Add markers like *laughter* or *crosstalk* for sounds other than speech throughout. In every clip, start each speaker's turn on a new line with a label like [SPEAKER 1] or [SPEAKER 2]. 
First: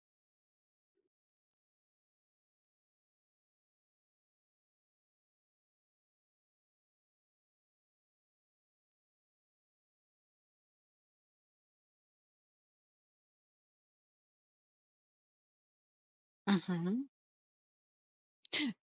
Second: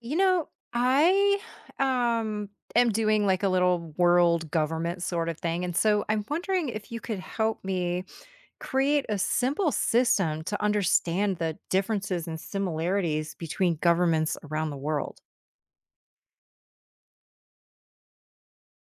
[SPEAKER 1] You know, I um am doing like a little world government sort of thing. And so I'm wondering if you could help me create a simple system to understand the differences and similarities between governments around the world.
[SPEAKER 2] Mhm.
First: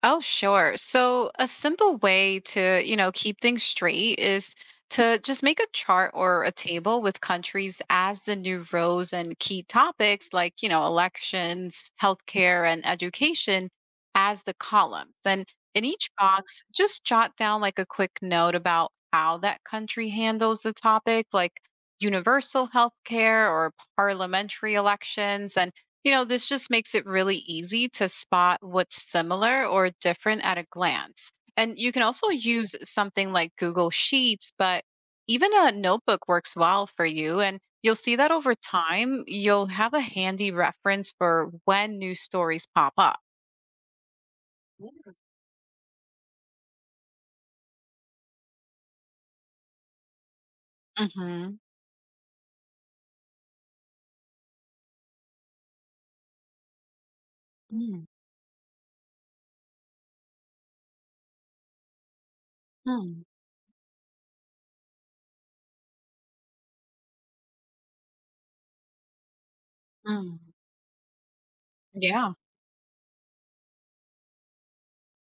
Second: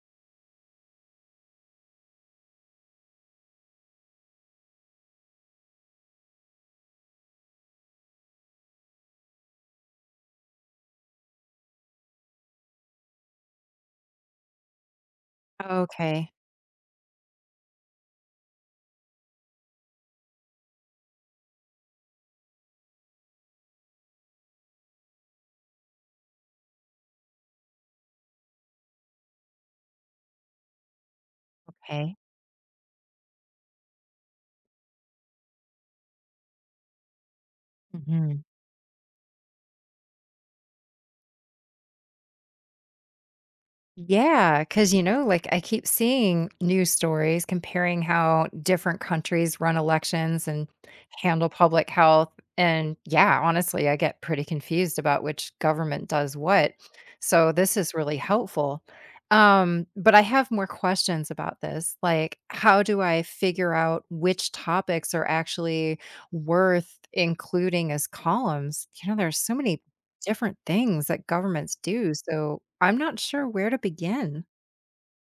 [SPEAKER 2] Oh, sure. So a simple way to, you know, keep things straight is to just make a chart or a table with countries as the new rows and key topics like, you know, elections, healthcare, and education as the columns. And in each
[SPEAKER 1] Okay.
[SPEAKER 2] box, just jot down like a quick note about how that country handles the topic, like universal healthcare or parliamentary elections. And you know, this just makes it really easy to spot what's similar or different at a glance. And you can
[SPEAKER 1] Okay.
[SPEAKER 2] also use something like Google Sheets, but even a notebook works well for you. And you'll see that
[SPEAKER 1] Mhm.
[SPEAKER 2] over time, you'll have a handy reference for when new stories pop up.
[SPEAKER 1] Yeah, because like I keep seeing news stories comparing how different countries run elections and handle
[SPEAKER 2] Mm-hmm.
[SPEAKER 1] public health. And yeah, honestly, I get pretty confused about which government does what. So this is really helpful. But I have more questions about this. Like, how do
[SPEAKER 2] Mm-hmm.
[SPEAKER 1] I figure out which topics are actually worth including as columns? You know, there's so many different things that governments do,
[SPEAKER 2] Yeah.
[SPEAKER 1] so I'm not sure where to begin.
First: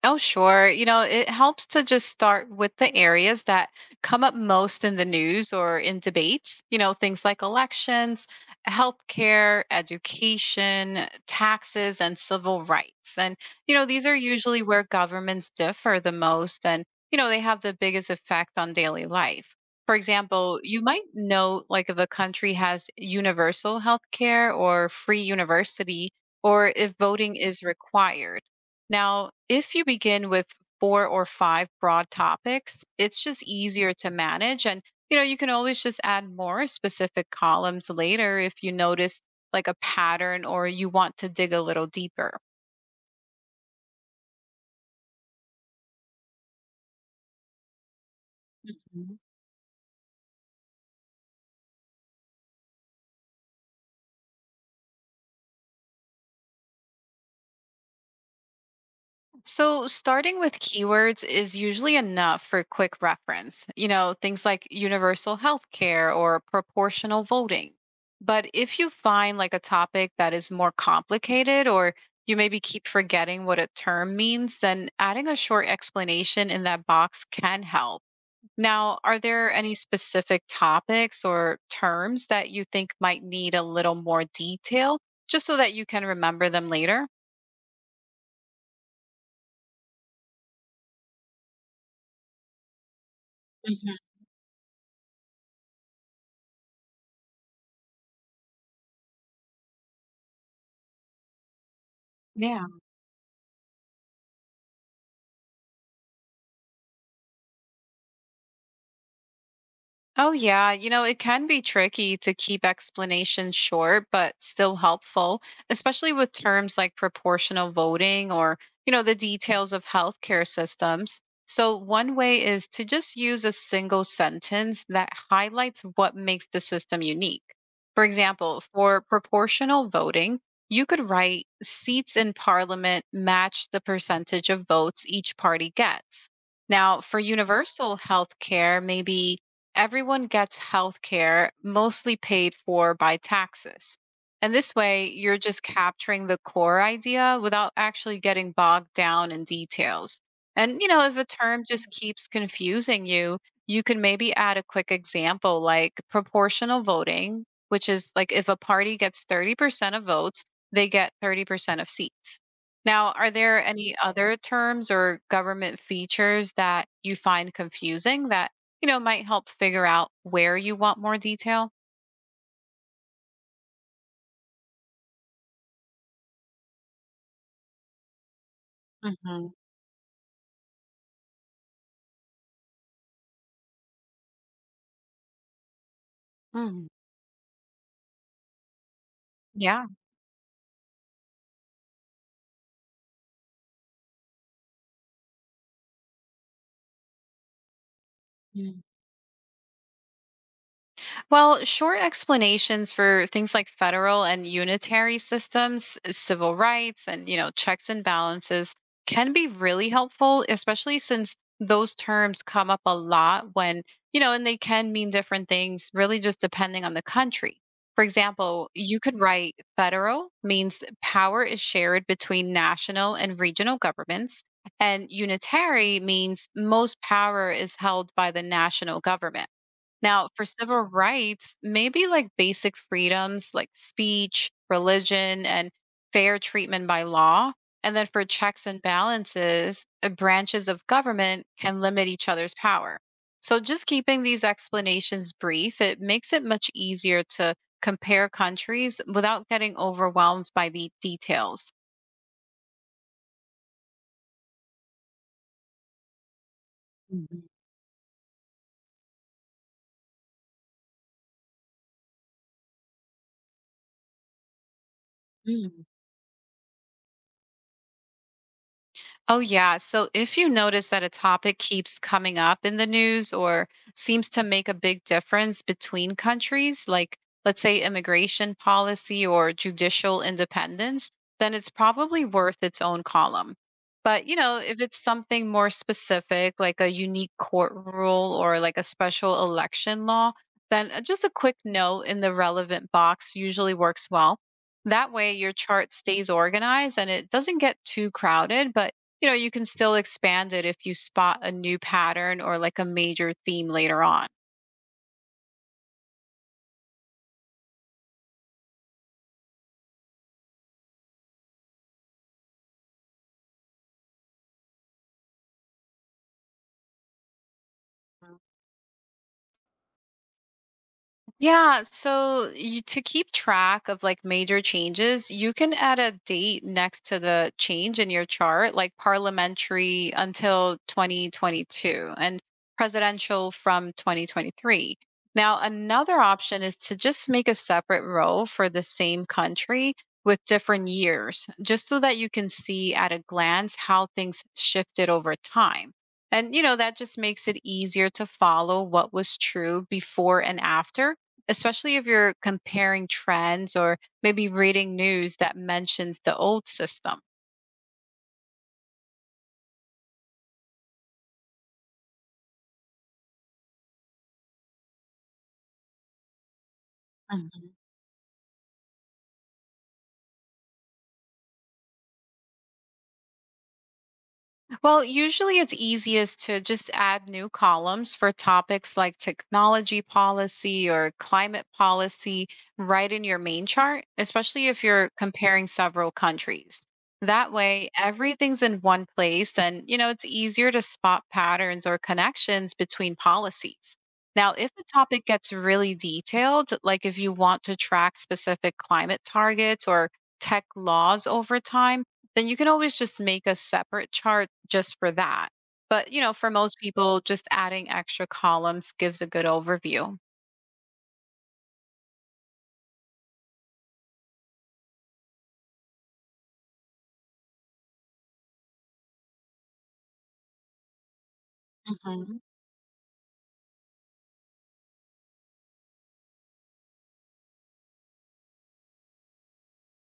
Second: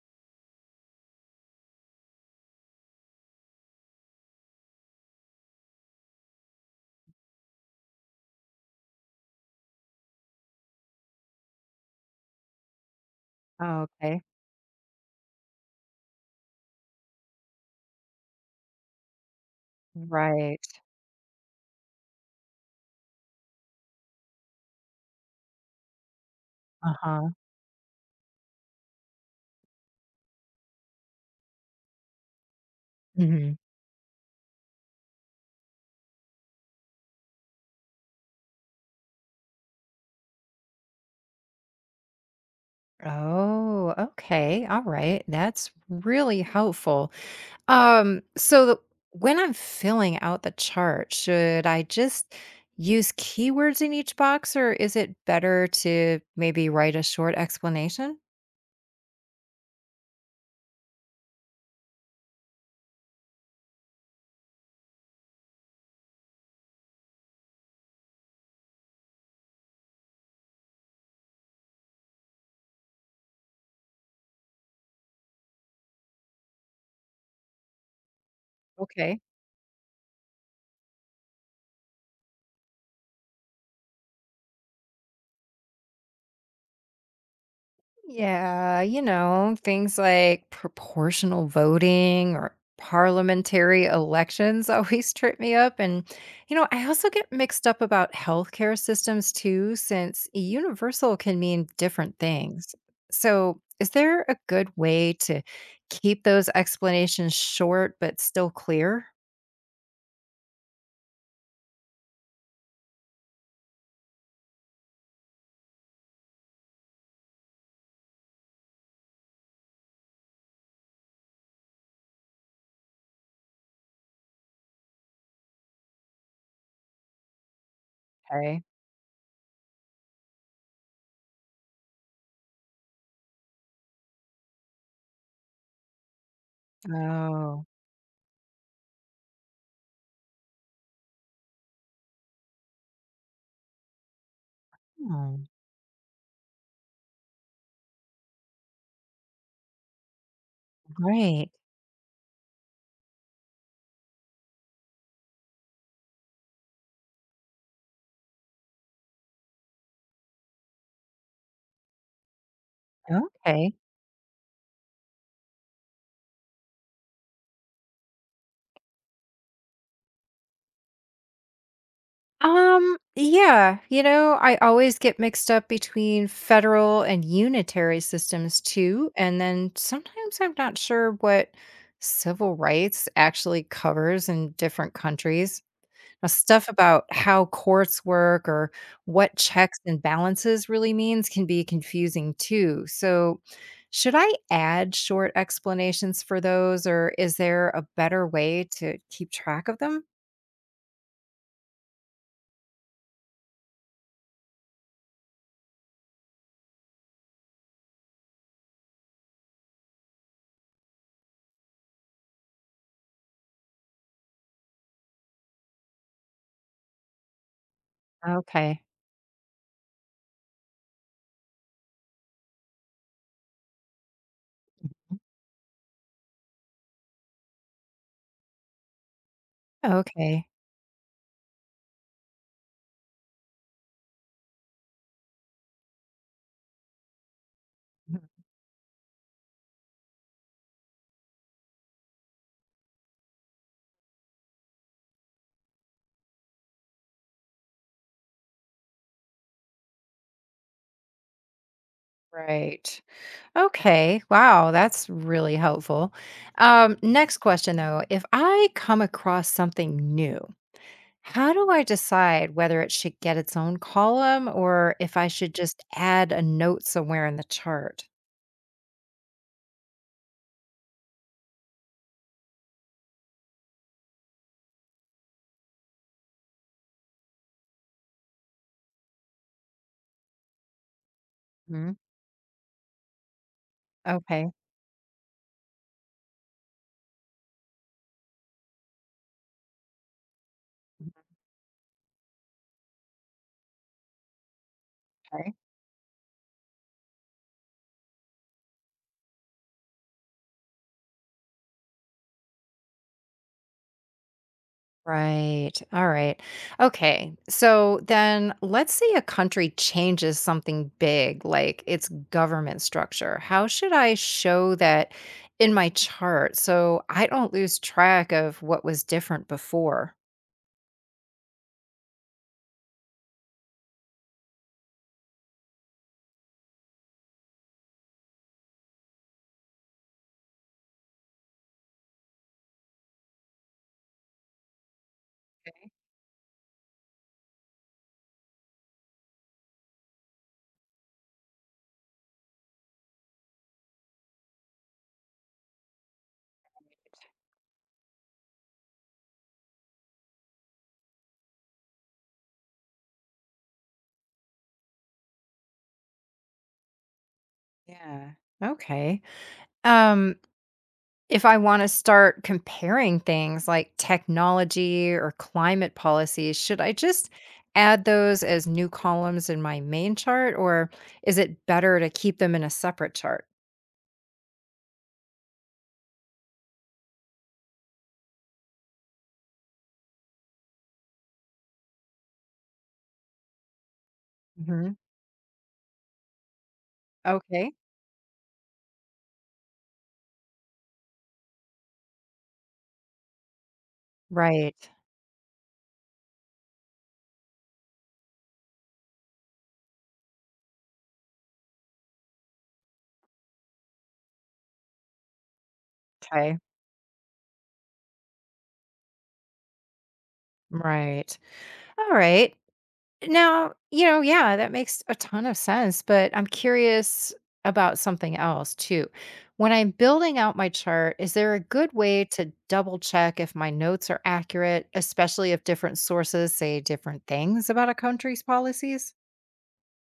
[SPEAKER 2] Oh, sure. You know, it helps to just start with the areas that come up most in the news or in debates, you know, things like elections, healthcare, education, taxes, and civil rights. And, you
[SPEAKER 1] Oh,
[SPEAKER 2] know, these are
[SPEAKER 1] okay.
[SPEAKER 2] usually where governments differ the most and, you know, they have the biggest effect on daily life. For example,
[SPEAKER 1] Right.
[SPEAKER 2] you might know like if a country has universal healthcare or free university or if
[SPEAKER 1] Uh-huh.
[SPEAKER 2] voting is required. Now, if you begin with four or five broad topics, it's just
[SPEAKER 1] Mhm.
[SPEAKER 2] easier to manage. And, you know, you can always just add more specific columns later if you notice like a pattern or you want to dig a little deeper.
[SPEAKER 1] Oh, okay, alright, that's really helpful. So the when I'm filling out the chart, should I just use keywords in each box, or is it better to maybe write a short explanation?
[SPEAKER 2] So, starting with keywords is usually enough for quick reference, you know, things like universal healthcare or proportional voting. But if you find like a topic that is more complicated or you maybe keep forgetting what a term means, then adding a short explanation in that box can help. Now, are
[SPEAKER 1] Okay.
[SPEAKER 2] there any specific topics or terms that you think might need a little more detail just so that you can remember them later?
[SPEAKER 1] Yeah, you know, things like proportional voting or parliamentary
[SPEAKER 2] Mhm.
[SPEAKER 1] elections *laughs* always trip me up. And, you know, I also get mixed up about healthcare systems too, since universal can mean different
[SPEAKER 2] Yeah.
[SPEAKER 1] things. So, is there a good way to keep those explanations short but still clear?
[SPEAKER 2] Oh, yeah. You know, it can be tricky to keep explanations short, but still helpful, especially with terms like proportional voting or, you know, the details of healthcare systems. So, one way is to just use a single sentence that highlights what makes the system unique. For example,
[SPEAKER 1] Okay.
[SPEAKER 2] for proportional voting, you could write seats in parliament match the percentage of votes each party gets. Now, for
[SPEAKER 1] Oh,
[SPEAKER 2] universal healthcare, maybe everyone gets health care mostly paid for by taxes. And this way, you're
[SPEAKER 1] oh,
[SPEAKER 2] just capturing the core idea without actually getting bogged down in details. And, you know, if a
[SPEAKER 1] great.
[SPEAKER 2] term just keeps confusing you, you can maybe add a quick example like proportional voting, which is like if a party gets 30% of votes, they get 30% of seats. Now, are there
[SPEAKER 1] Okay.
[SPEAKER 2] any other terms or government features that you find confusing that you know, might help figure out where you want more detail.
[SPEAKER 1] Yeah, you know, I always get mixed up between federal and unitary systems too, and
[SPEAKER 2] hmm
[SPEAKER 1] then sometimes I'm not sure what civil rights actually covers in different countries. Now, stuff
[SPEAKER 2] hmm
[SPEAKER 1] about how courts work or what checks
[SPEAKER 2] Yeah.
[SPEAKER 1] and balances really means can be confusing too. So, should I add short explanations for those, or is there a better way to keep track of them?
[SPEAKER 2] Well, short explanations for things like federal and unitary systems, civil rights, and you know, checks and balances can be really helpful, especially since those terms come up a lot when, you know, and they can mean different things, really just depending on the country. For example,
[SPEAKER 1] Okay.
[SPEAKER 2] you could write federal means power is shared between national and regional governments, and unitary means most power is held by the national government. Now, for
[SPEAKER 1] Okay.
[SPEAKER 2] civil rights, maybe like basic freedoms like speech, religion, and fair treatment by law. And then for checks and balances, branches of government can limit each other's power. So just keeping these explanations brief, it makes it much easier to compare countries without getting overwhelmed by the details.
[SPEAKER 1] Right. Okay. Wow, that's really helpful. Next question though, if I come across something new, how do I decide whether it should get its own column or if I should
[SPEAKER 2] Mhm.
[SPEAKER 1] just add a note somewhere in the chart?
[SPEAKER 2] Oh, yeah. So if you notice that a topic keeps coming up in the news or seems to make a big difference between countries, like let's say immigration policy or judicial independence, then it's
[SPEAKER 1] Mhm.
[SPEAKER 2] probably worth its own column. But, you
[SPEAKER 1] Okay.
[SPEAKER 2] know, if it's something more specific, like a unique court rule or like a special election law, then just a quick note in the relevant box usually works well. That way, your
[SPEAKER 1] Okay.
[SPEAKER 2] chart stays organized and it doesn't get too crowded, but you know you can still expand it if you spot a new pattern or like a major theme later on.
[SPEAKER 1] Right. All right. Okay. So then let's say a country changes something big, like its government structure. How should I show that in my chart so I don't lose track of what was different before?
[SPEAKER 2] Yeah, so to keep track of like major changes, you can add a date next to the change in your chart, like parliamentary until 2022 and presidential from 2023. Now, another option is to just make a separate row for the same country with different years, just so that you can see at a glance how things shifted over time. And, you know, that just makes it easier to follow what was true before and after, especially if you're comparing trends or maybe reading news that mentions the old system.
[SPEAKER 1] Yeah. Okay. Um, If I wanna start comparing things like technology or climate policies, should I just add those as new columns in my main chart, or is it better to keep them in a separate chart?
[SPEAKER 2] Well, usually it's easiest to just add new columns for topics like technology policy or climate policy right in your main chart, especially if
[SPEAKER 1] Mhm.
[SPEAKER 2] you're comparing several countries. That
[SPEAKER 1] Okay.
[SPEAKER 2] way, everything's in one place and, you know, it's easier to spot patterns or connections between policies. Now, if the
[SPEAKER 1] Right.
[SPEAKER 2] topic gets really detailed, like if you want to track specific climate targets or tech laws over time, then you can always just make a separate chart just for that. But, you know, for
[SPEAKER 1] 'Kay.
[SPEAKER 2] most people, just adding extra columns gives a good overview.
[SPEAKER 1] Right. Alright. Now, you know, yeah, that makes a ton of sense, but I'm curious about something else too. When I'm building out my chart, is there a good way
[SPEAKER 2] Mhm.
[SPEAKER 1] to double check if my notes are accurate, especially if different sources say different things about a country's policies?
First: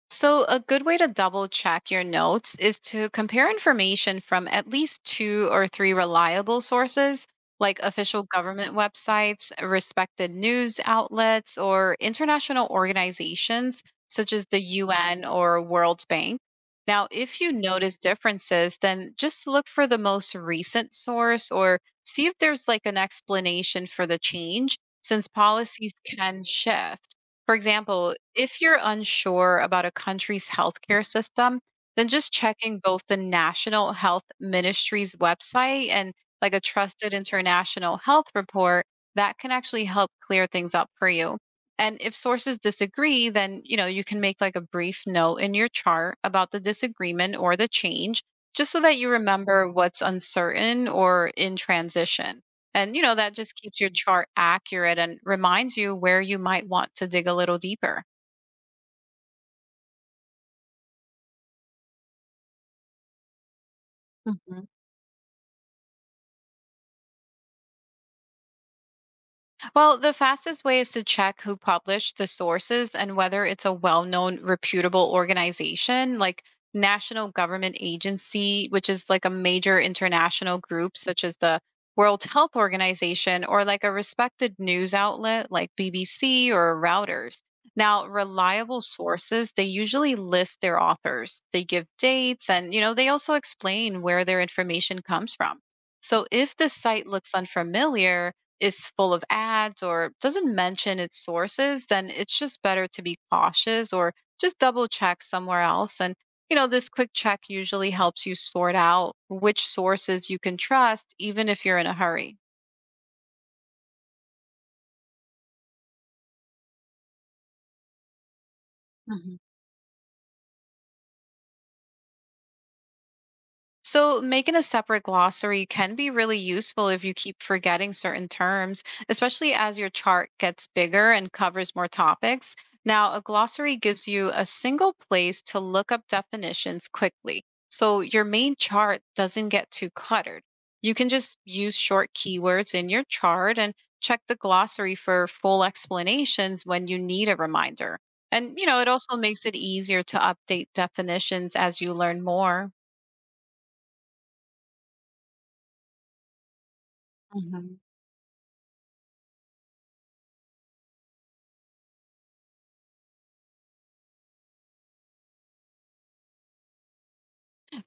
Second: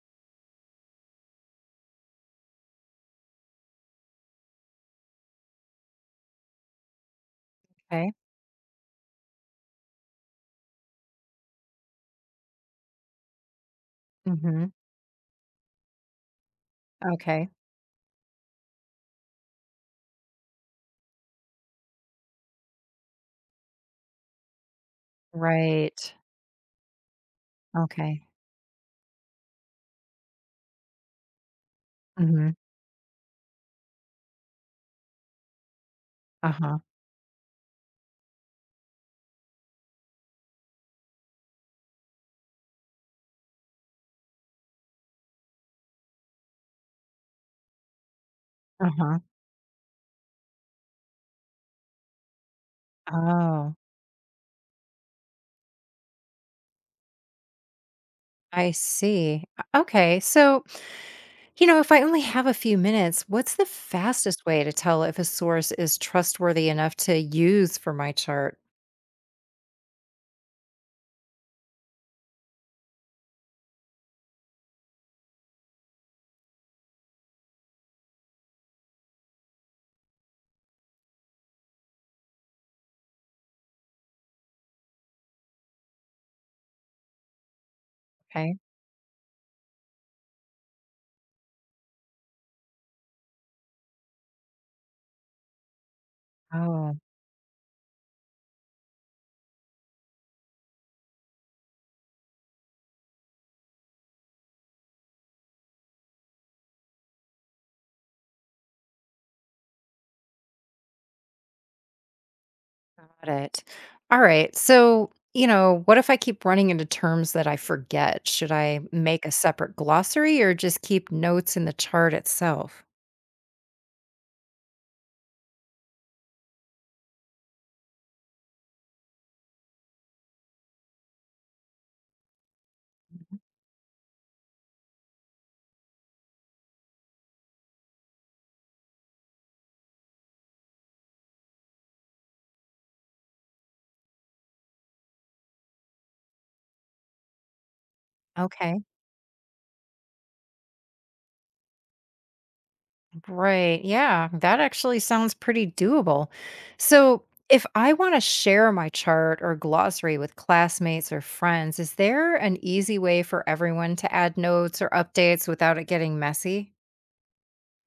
[SPEAKER 2] So, a good way to double check your notes is to compare information from at least two or three reliable sources, like
[SPEAKER 1] Okay.
[SPEAKER 2] official government websites, respected news outlets, or international organizations such as the
[SPEAKER 1] Hmm.
[SPEAKER 2] UN or World Bank. Now, if
[SPEAKER 1] Okay.
[SPEAKER 2] you notice differences, then just look for the most recent source or see if there's like an explanation for the change, since policies
[SPEAKER 1] Right.
[SPEAKER 2] can shift. For example,
[SPEAKER 1] Okay.
[SPEAKER 2] if you're unsure about a country's healthcare system, then just
[SPEAKER 1] Hmm.
[SPEAKER 2] checking both the National Health Ministry's website and like a
[SPEAKER 1] Uh-huh.
[SPEAKER 2] trusted international health report, that can actually help clear things up for you. And if sources disagree, then you know, you can make like a brief note in your chart about the disagreement or the change just so that you
[SPEAKER 1] Uh-huh.
[SPEAKER 2] remember what's uncertain or in transition. And, you know, that just
[SPEAKER 1] Oh,
[SPEAKER 2] keeps your chart accurate and reminds you where you might want to dig a little deeper.
[SPEAKER 1] I see. Okay. So you know, if I only have a few minutes, what's the fastest way to tell if a source is trustworthy enough to use for my chart?
[SPEAKER 2] Well, the fastest way is to check who published the sources and whether it's a well known, reputable organization like National Government Agency, which is like a major international group such as the World Health Organization, or like a respected news outlet like BBC or Reuters. Now,
[SPEAKER 1] Okay.
[SPEAKER 2] reliable sources, they usually list their authors. They give dates and, you know, they also explain where their information comes from. So if the
[SPEAKER 1] Oh,
[SPEAKER 2] site looks unfamiliar, is full of ads or doesn't mention its sources, then it's just better to be cautious or just double check somewhere else. And, you know, this quick check usually helps you sort out which sources you can trust, even if you're in a hurry.
[SPEAKER 1] got it. All right. So, you know, what if I keep running into terms that I forget? Should I make a separate glossary or just keep notes in the chart itself?
[SPEAKER 2] So, making a separate glossary can be really useful if you keep forgetting certain terms, especially as your chart gets bigger and covers more topics. Now, a glossary gives you a single place to look up definitions quickly, so your main chart doesn't get too cluttered. You can just use short keywords in your chart and check the glossary for full explanations when you need a reminder. And, you
[SPEAKER 1] Okay.
[SPEAKER 2] know, it also makes it easier to update definitions as you learn more.
[SPEAKER 1] Right. Yeah. That actually sounds pretty doable. So, if
[SPEAKER 2] Mhm.
[SPEAKER 1] I want to share my chart or glossary with classmates or friends, is there an easy way for everyone to add notes or updates without it getting messy?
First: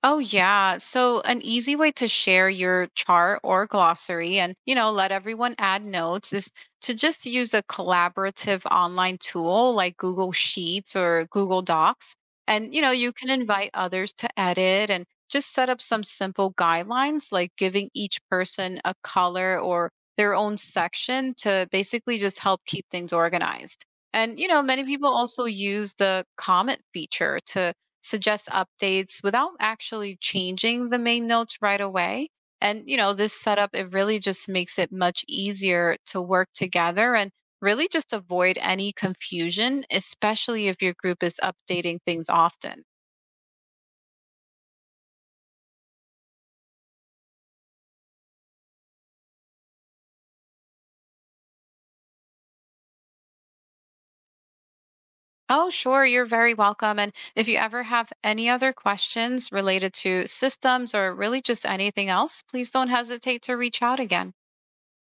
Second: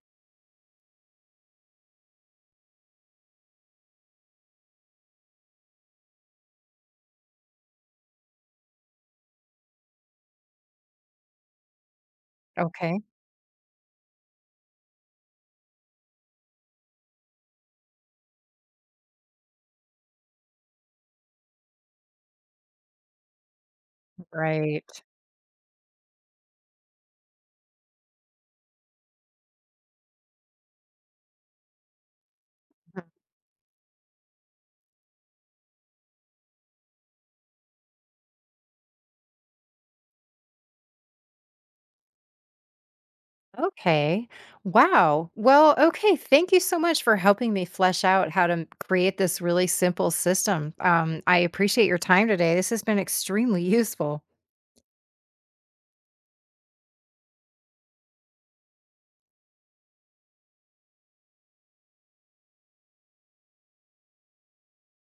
[SPEAKER 2] Oh, yeah. So, an easy way to share your chart or glossary and, you know, let everyone add notes is to just use a collaborative online tool like Google Sheets or Google Docs. And, you know,
[SPEAKER 1] Okay.
[SPEAKER 2] you can invite others to edit and just set up some simple guidelines like giving each person a color or their own section to basically just help keep things organized. And, you know, many
[SPEAKER 1] Right.
[SPEAKER 2] people also use the comment feature to suggest updates without actually changing the main notes right away. And you
[SPEAKER 1] Mhm.
[SPEAKER 2] know, this setup it really just makes it much easier to work together and really just avoid any confusion, especially if your group is updating things often.
[SPEAKER 1] Okay. Wow. Well, okay. Thank you so much for helping me flesh out how to create this really simple system. I appreciate your time today. This has been extremely *laughs* useful.
[SPEAKER 2] Oh, sure, you're very welcome. And if you ever have any other questions related to systems or really just anything else, please don't hesitate to reach out again.